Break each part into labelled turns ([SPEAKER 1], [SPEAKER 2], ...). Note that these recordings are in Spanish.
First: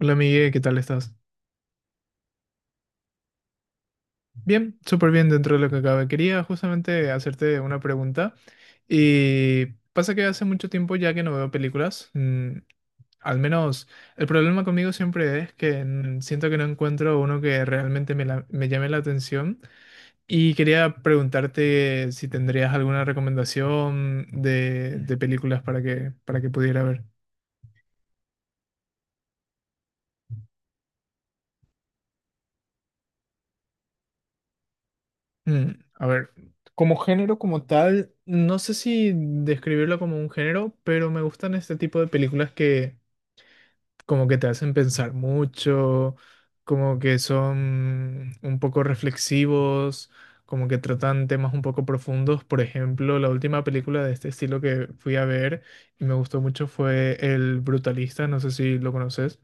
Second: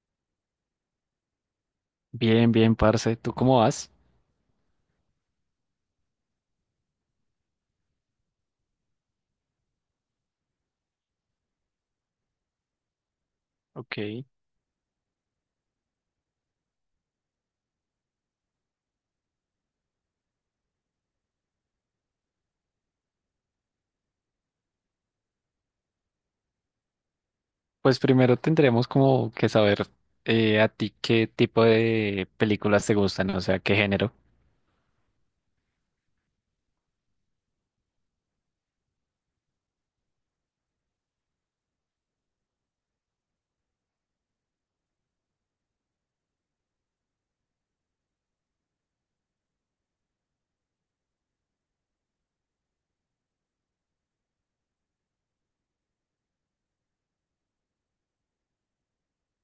[SPEAKER 1] Hola Miguel, ¿qué tal estás?
[SPEAKER 2] Bien, bien, parce. ¿Tú cómo vas?
[SPEAKER 1] Bien, súper bien dentro de lo que cabe. Quería justamente hacerte una pregunta y pasa que hace mucho tiempo ya que no veo películas. Al menos el
[SPEAKER 2] Ok.
[SPEAKER 1] problema conmigo siempre es que siento que no encuentro uno que realmente me llame la atención y quería preguntarte si tendrías alguna recomendación de películas para que pudiera ver.
[SPEAKER 2] Pues primero tendremos como que saber a ti qué tipo de películas te gustan, o sea, qué género.
[SPEAKER 1] Mm, a ver, como género como tal, no sé si describirlo como un género, pero me gustan este tipo de películas que como que te hacen pensar mucho, como que son un poco reflexivos, como que tratan temas un poco profundos. Por ejemplo, la última película de este estilo que fui a ver y me gustó mucho fue El Brutalista, no sé si lo conoces.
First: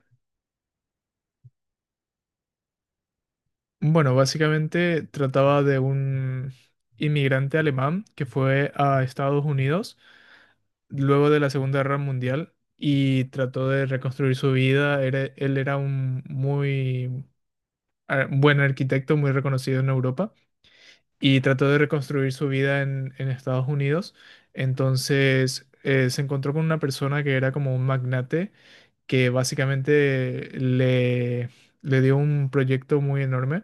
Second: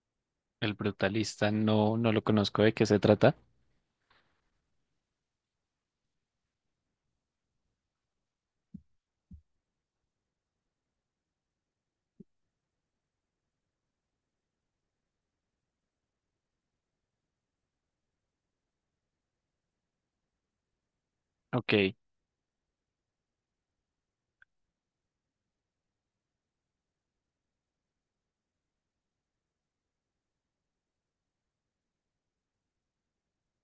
[SPEAKER 2] El brutalista no, no lo conozco de qué se trata.
[SPEAKER 1] Bueno, básicamente trataba de un inmigrante alemán que fue a Estados Unidos luego de la Segunda Guerra Mundial y trató de reconstruir su vida. Él era un muy buen arquitecto, muy reconocido en Europa, y trató de
[SPEAKER 2] Ok,
[SPEAKER 1] reconstruir su vida en Estados Unidos. Entonces, se encontró con una persona que era como un magnate, que básicamente le dio un proyecto muy enorme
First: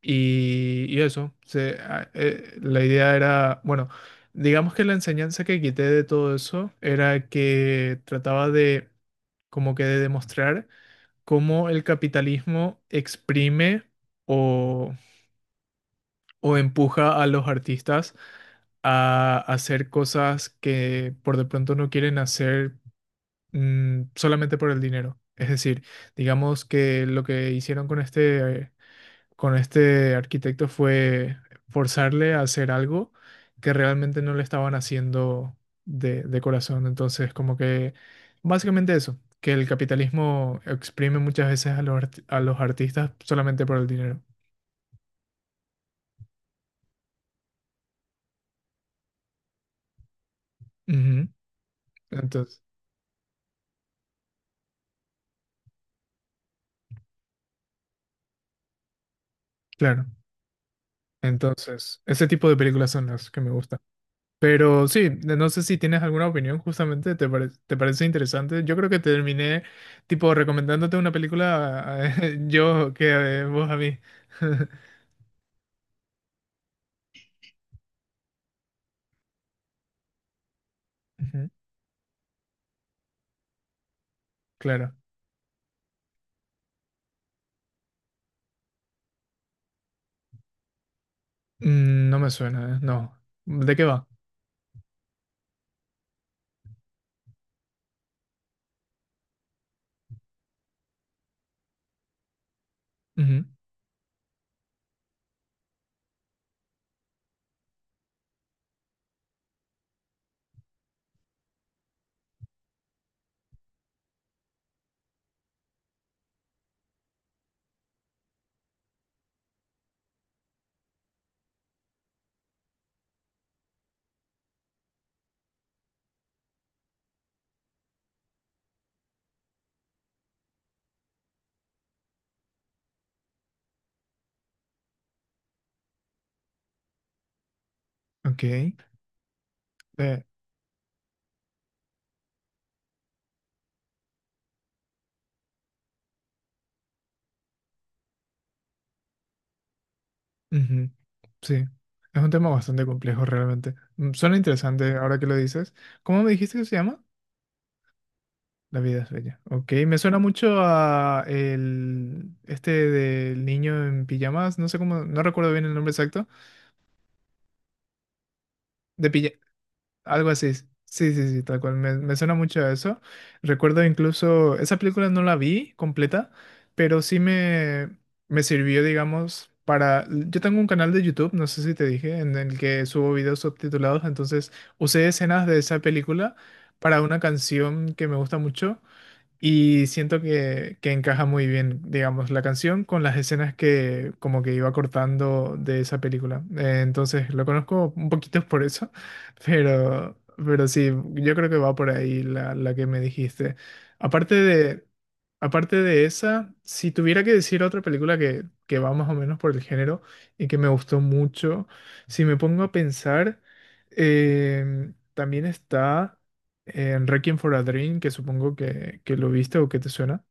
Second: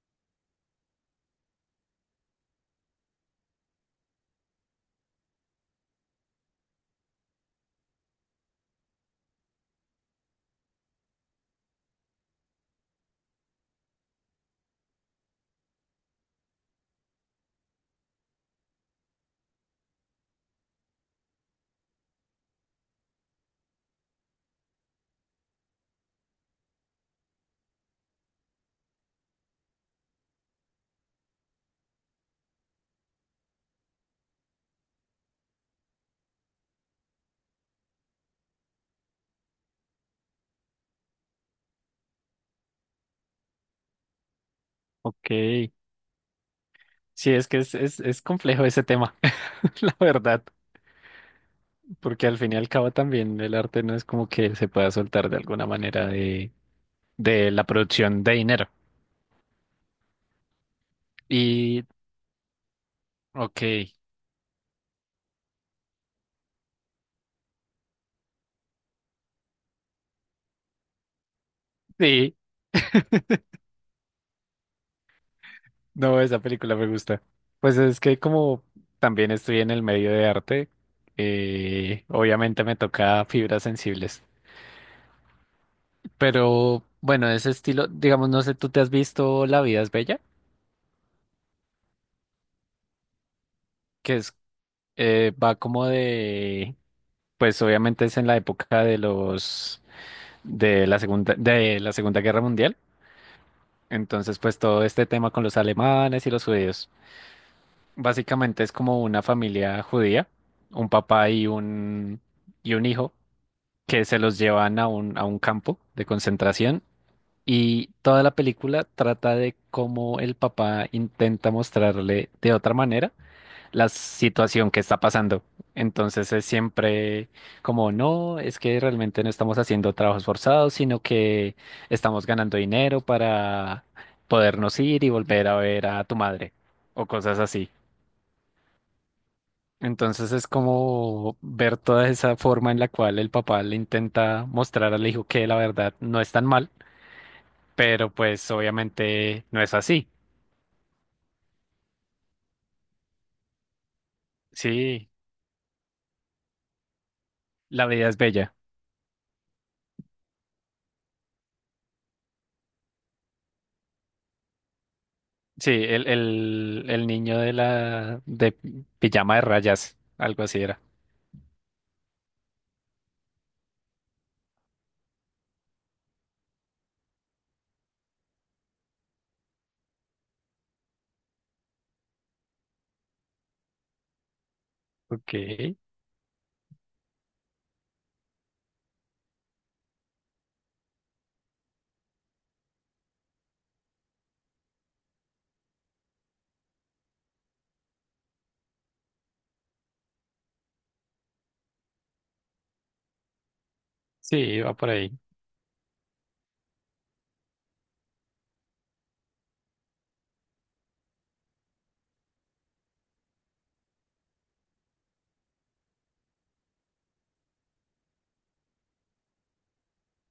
[SPEAKER 1] y eso, la idea era, bueno, digamos que la enseñanza que quité de todo eso era que trataba de, como que de demostrar cómo el capitalismo exprime o, o empuja a los artistas a hacer cosas que por de pronto no quieren hacer solamente por el dinero. Es decir, digamos que lo que hicieron con este arquitecto fue forzarle a hacer algo que realmente no le estaban haciendo de corazón. Entonces, como que básicamente eso, que el capitalismo exprime muchas veces a a los artistas solamente por el dinero.
[SPEAKER 2] ok. Sí, es que es complejo ese tema, la verdad,
[SPEAKER 1] Ujú.
[SPEAKER 2] porque al fin y
[SPEAKER 1] Entonces,
[SPEAKER 2] al cabo también el arte no es como que se pueda soltar de alguna manera de la producción de dinero.
[SPEAKER 1] claro.
[SPEAKER 2] Y,
[SPEAKER 1] Entonces, ese tipo de películas son las que me
[SPEAKER 2] ok,
[SPEAKER 1] gustan. Pero sí, no sé si tienes alguna opinión justamente, te parece interesante? Yo creo que terminé tipo recomendándote una película
[SPEAKER 2] sí,
[SPEAKER 1] yo que vos a mí.
[SPEAKER 2] no, esa película me gusta. Pues es que como también estoy en el medio de arte,
[SPEAKER 1] Ujú.
[SPEAKER 2] obviamente me toca fibras sensibles.
[SPEAKER 1] Claro.
[SPEAKER 2] Pero bueno, ese estilo, digamos, no sé, ¿tú te has visto La vida es bella?
[SPEAKER 1] Mm, no me suena, no. ¿De qué va?
[SPEAKER 2] Que es, va como de, pues obviamente es en la época de los, de la Segunda Guerra Mundial.
[SPEAKER 1] Ujú.
[SPEAKER 2] Entonces, pues todo este tema con los alemanes y los judíos. Básicamente es como una familia judía, un papá y un hijo, que se los llevan a un campo de concentración, y toda la película trata de cómo el papá intenta mostrarle de otra manera la situación que está pasando. Entonces es siempre como, no, es que realmente no estamos haciendo trabajos forzados, sino que estamos ganando dinero para podernos ir y volver a ver a tu madre o cosas así.
[SPEAKER 1] Ok.
[SPEAKER 2] Entonces es como ver toda esa forma en la cual el papá le intenta mostrar al hijo que la verdad no es tan mal, pero pues obviamente no es así.
[SPEAKER 1] Ujú. Sí. Es un tema bastante complejo realmente. Mm, suena interesante
[SPEAKER 2] Sí,
[SPEAKER 1] ahora que lo dices. ¿Cómo me dijiste que se llama?
[SPEAKER 2] la vida es bella.
[SPEAKER 1] La vida es bella. Ok, me suena mucho a el este del niño en pijamas, no sé cómo, no recuerdo bien
[SPEAKER 2] Sí,
[SPEAKER 1] el nombre
[SPEAKER 2] el,
[SPEAKER 1] exacto,
[SPEAKER 2] el, el niño de la de
[SPEAKER 1] de pilla,
[SPEAKER 2] pijama de rayas,
[SPEAKER 1] algo
[SPEAKER 2] algo
[SPEAKER 1] así.
[SPEAKER 2] así era.
[SPEAKER 1] Sí, sí, sí, tal cual. Me suena mucho a eso. Recuerdo incluso, esa película no la vi completa, pero sí me sirvió, digamos, para... Yo tengo un canal de YouTube, no sé si te dije, en el que subo videos subtitulados, entonces usé
[SPEAKER 2] Ok,
[SPEAKER 1] escenas de esa película para una canción que me gusta mucho. Y siento que encaja muy bien, digamos, la canción con las escenas que como que iba cortando de esa película. Entonces lo conozco un poquito por eso, pero sí, yo creo que va por ahí la que me dijiste. Aparte
[SPEAKER 2] sí, va
[SPEAKER 1] de,
[SPEAKER 2] por ahí.
[SPEAKER 1] aparte de esa, si tuviera que decir otra película que va más o menos por el género y que me gustó mucho, si me pongo a pensar, em, también está en Requiem for a Dream, que supongo que lo viste o que te suena,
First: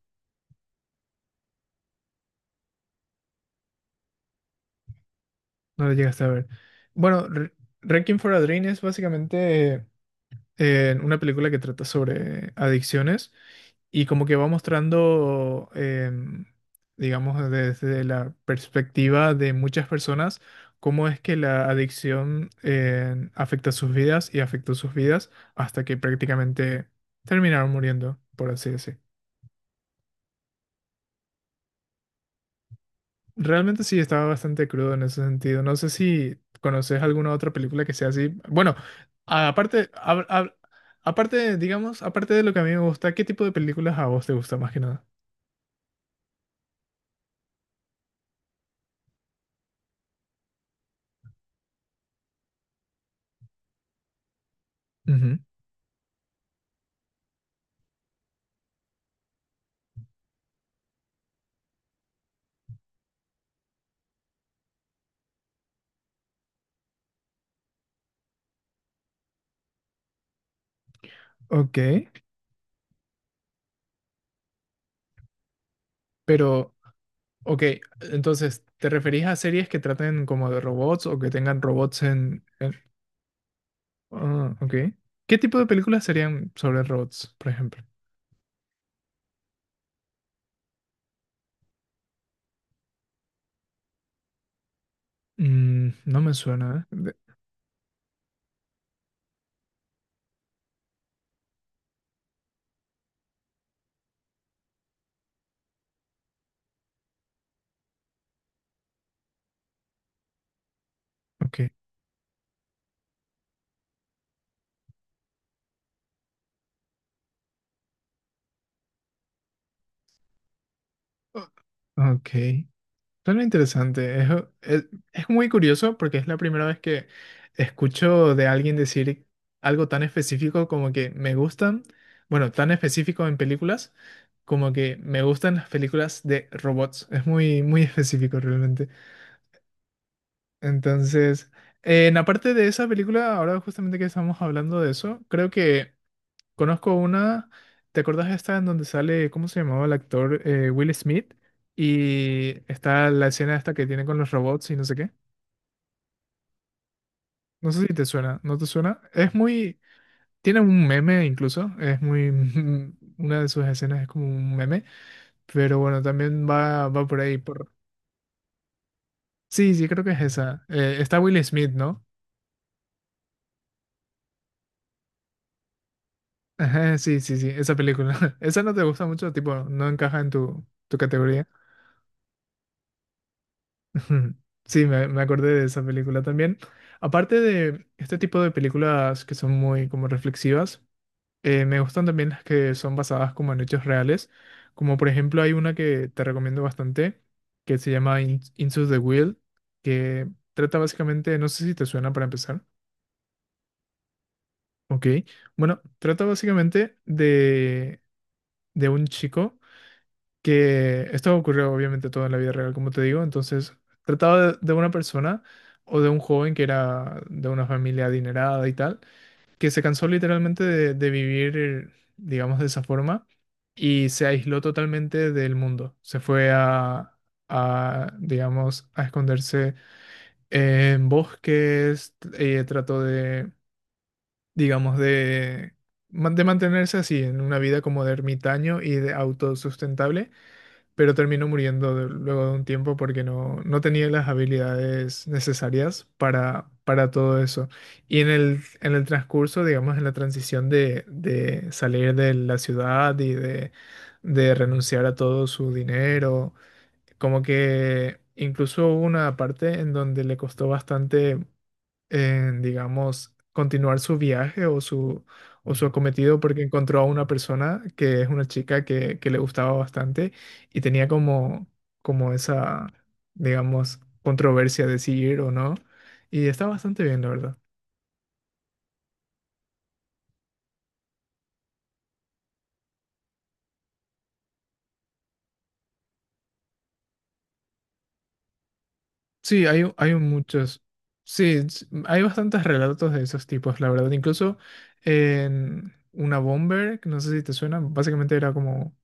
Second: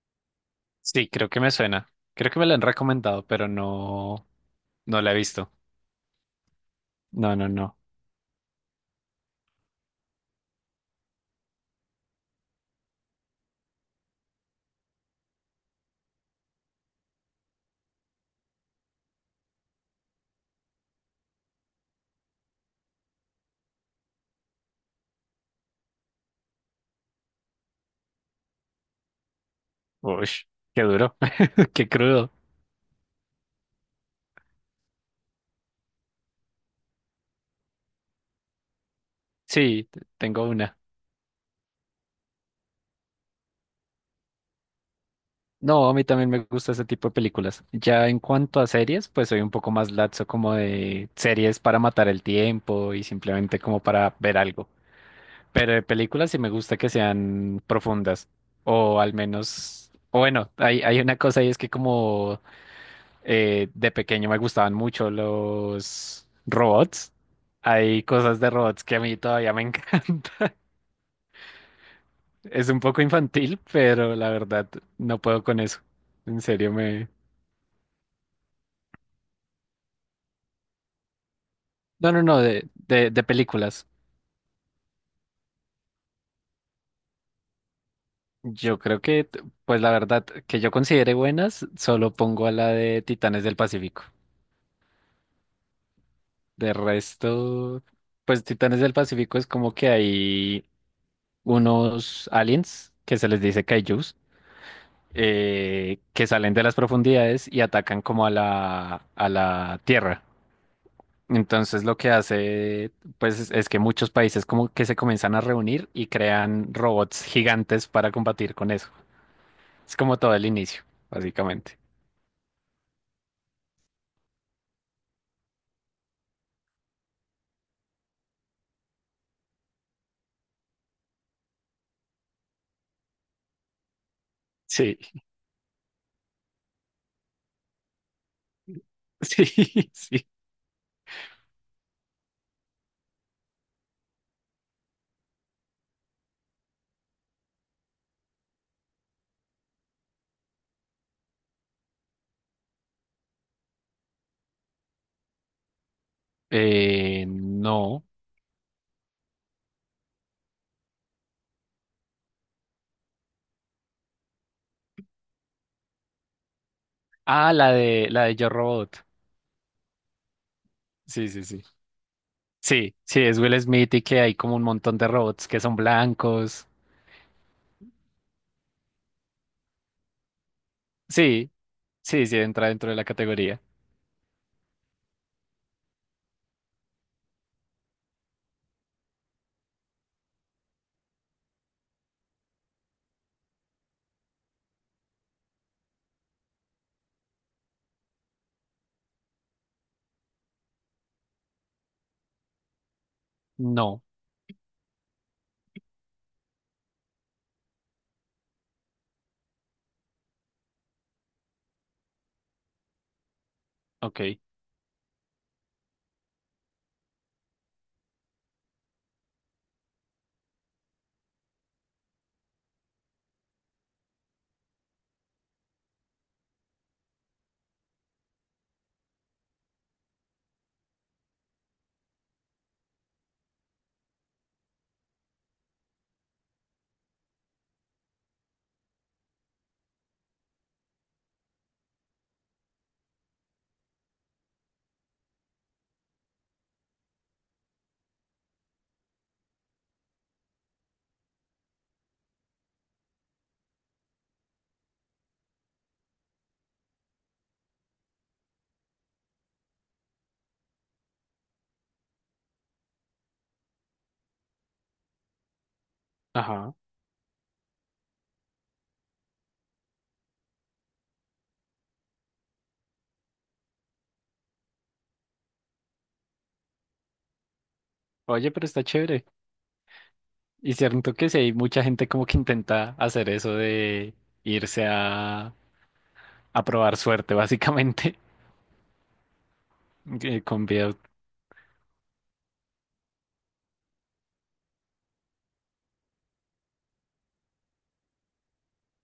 [SPEAKER 2] Sí, creo que me suena. Creo que me lo han recomendado, pero no, no la he visto.
[SPEAKER 1] no lo llegaste a ver. Bueno,
[SPEAKER 2] No, no, no.
[SPEAKER 1] Requiem for a Dream es básicamente una película que trata sobre adicciones y como que va mostrando, em, digamos, desde la perspectiva de muchas personas, cómo es que la adicción em, afecta sus vidas y afectó sus vidas hasta que prácticamente terminaron muriendo, por así decir.
[SPEAKER 2] Uy, qué duro, qué crudo.
[SPEAKER 1] Realmente sí, estaba bastante crudo en ese sentido. No sé si conoces alguna otra película que sea así. Bueno, a-
[SPEAKER 2] Sí,
[SPEAKER 1] aparte,
[SPEAKER 2] t-
[SPEAKER 1] hab-
[SPEAKER 2] tengo
[SPEAKER 1] hab-
[SPEAKER 2] una.
[SPEAKER 1] aparte, digamos, aparte de lo que a mí me gusta, ¿qué tipo de películas a vos te gusta más que nada?
[SPEAKER 2] No, a mí también me gusta ese tipo de películas. Ya en cuanto a series, pues soy un poco más laxo como de series para matar el tiempo y simplemente como para ver algo.
[SPEAKER 1] Ujú.
[SPEAKER 2] Pero de películas sí me gusta que sean profundas o al menos, o bueno, hay una cosa y es que como de pequeño me gustaban mucho los robots. Hay cosas de robots que a mí todavía me encantan.
[SPEAKER 1] Ok,
[SPEAKER 2] Es un poco infantil, pero la verdad no puedo con eso. En serio
[SPEAKER 1] pero,
[SPEAKER 2] me...
[SPEAKER 1] ok, entonces, ¿te referís a series que traten como de robots o que tengan robots
[SPEAKER 2] No, no, no,
[SPEAKER 1] en...
[SPEAKER 2] de,
[SPEAKER 1] en-
[SPEAKER 2] de, de películas.
[SPEAKER 1] Ah, ok. ¿Qué tipo de películas serían sobre robots, por ejemplo?
[SPEAKER 2] Yo creo que, t- pues la verdad, que yo considere buenas, solo pongo a la de Titanes del Pacífico.
[SPEAKER 1] Mm, no me
[SPEAKER 2] De
[SPEAKER 1] suena, ¿eh? De-
[SPEAKER 2] resto, pues Titanes del Pacífico es como que hay unos aliens que se les dice kaijus, que salen de las profundidades y atacan como a la Tierra.
[SPEAKER 1] ok.
[SPEAKER 2] Entonces lo que hace, pues, es que muchos países como que se comienzan a reunir y crean robots gigantes para combatir con eso. Es como todo el inicio, básicamente.
[SPEAKER 1] Ok. Suena interesante. Es, es muy curioso porque es la primera vez que escucho de alguien decir algo tan específico como que me gustan, bueno, tan específico en películas, como que
[SPEAKER 2] Sí,
[SPEAKER 1] me gustan las películas de robots. Es muy, muy específico realmente.
[SPEAKER 2] sí, sí.
[SPEAKER 1] Entonces, en aparte de esa película, ahora justamente que estamos hablando de eso, creo que conozco una. ¿Te acordás de esta en donde sale, ¿cómo se llamaba el actor? Will Smith. Y está la escena esta que tiene con los robots y no sé qué. No sé si te
[SPEAKER 2] No.
[SPEAKER 1] suena, ¿no te suena? Es muy... Tiene un meme incluso, es muy... Una de sus escenas es como un meme, pero bueno, también va, va por ahí,
[SPEAKER 2] Ah,
[SPEAKER 1] por...
[SPEAKER 2] la de Yo Robot.
[SPEAKER 1] Sí, sí, creo que es esa. Está
[SPEAKER 2] Sí,
[SPEAKER 1] Will
[SPEAKER 2] sí, sí.
[SPEAKER 1] Smith, ¿no?
[SPEAKER 2] Sí, sí, es Will Smith y que hay como un montón de robots que son blancos.
[SPEAKER 1] Ajá, sí, sí, sí, esa película. Esa no te gusta mucho, tipo, no encaja en tu, tu categoría.
[SPEAKER 2] Sí, sí, sí, entra dentro de la categoría.
[SPEAKER 1] Ujú. Sí, me acordé de esa película también. Aparte de este tipo de películas que son muy como reflexivas, me gustan también las que son basadas como en hechos reales. Como por ejemplo hay una que te recomiendo bastante, que se llama Into the Wild, que trata básicamente, no sé si te suena para empezar.
[SPEAKER 2] No,
[SPEAKER 1] Ok, bueno, trata básicamente de un chico. Que esto ocurrió obviamente todo en la vida real, como te digo, entonces
[SPEAKER 2] ok.
[SPEAKER 1] trataba de una persona o de un joven que era de una familia adinerada y tal, que se cansó literalmente de vivir, digamos, de esa forma y se aisló totalmente del mundo, se fue a, digamos, a esconderse en bosques, trató de, digamos, de, de mantenerse así, en una vida como de ermitaño y de autosustentable, pero terminó muriendo luego de un tiempo porque no, no tenía las habilidades necesarias para todo eso. Y en en el transcurso, digamos, en la transición de salir de la ciudad y de renunciar a todo su dinero, como que incluso hubo una parte en donde le costó bastante en, digamos, continuar su viaje o su acometido porque
[SPEAKER 2] Ajá.
[SPEAKER 1] encontró a una persona que es una chica que le gustaba bastante y tenía como, como esa, digamos, controversia de si ir o no. Y está bastante bien, la verdad.
[SPEAKER 2] Oye, pero está chévere. Y cierto que sí, hay mucha gente como que intenta hacer eso de irse a probar suerte, básicamente,
[SPEAKER 1] Sí, hay
[SPEAKER 2] con
[SPEAKER 1] muchos.
[SPEAKER 2] videos.
[SPEAKER 1] Sí, hay bastantes relatos de esos tipos, la verdad. Incluso en una bomber, que no sé si te suena, básicamente era como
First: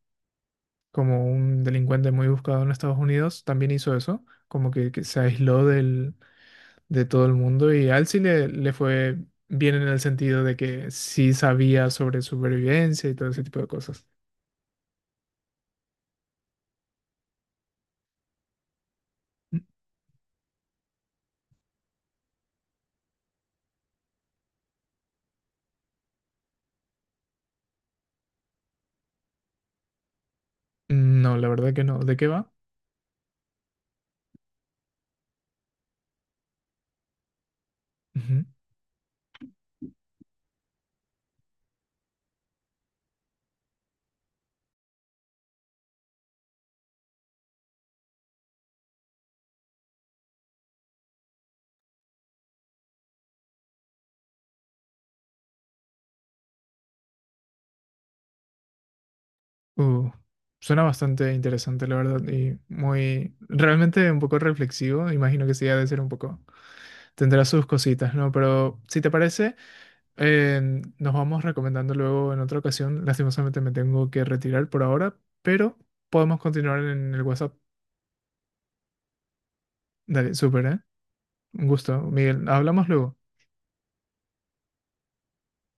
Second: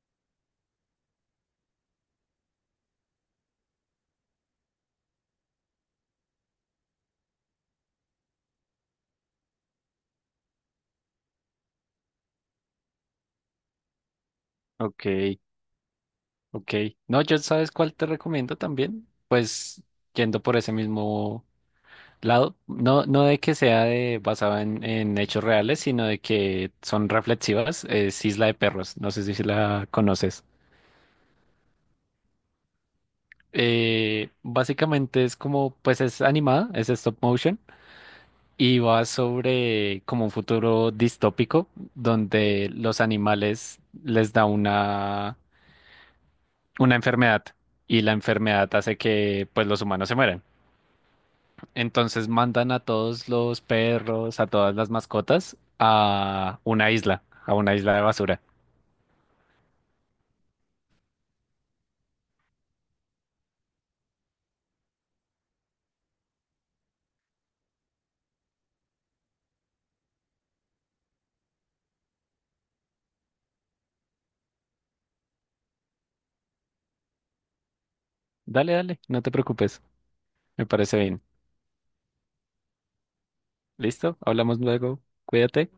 [SPEAKER 1] como un delincuente muy buscado en Estados Unidos, también hizo eso, como que se aisló del, de todo el mundo y a él sí le fue bien en el sentido de que sí sabía sobre supervivencia y todo ese tipo de cosas.
[SPEAKER 2] Ok, ok. No, yo sabes cuál te recomiendo también.
[SPEAKER 1] N-
[SPEAKER 2] Pues yendo por ese mismo lado. No, no de que sea de, basada en hechos reales, sino de que son reflexivas. Es Isla de Perros. No sé si si la conoces.
[SPEAKER 1] no, la verdad que no. ¿De qué va?
[SPEAKER 2] Básicamente es como, pues es animada, es stop motion
[SPEAKER 1] Ujú.
[SPEAKER 2] y va sobre como un futuro distópico donde los animales les da una enfermedad y la enfermedad hace que pues los humanos se mueran. Entonces mandan a todos los perros, a todas las mascotas, a una isla de basura.
[SPEAKER 1] Uh, suena bastante interesante, la verdad, y muy, realmente un poco reflexivo, imagino que sí ha de ser un poco, tendrá sus cositas, ¿no? Pero si te parece... Eh, nos vamos recomendando luego en otra ocasión. Lastimosamente me tengo que retirar por ahora, pero podemos continuar en el WhatsApp.
[SPEAKER 2] Dale, dale, no te preocupes.
[SPEAKER 1] Dale, súper,
[SPEAKER 2] Me
[SPEAKER 1] ¿eh?
[SPEAKER 2] parece bien.
[SPEAKER 1] Un gusto, Miguel. Hablamos luego.
[SPEAKER 2] ¿Listo? Hablamos luego. Cuídate.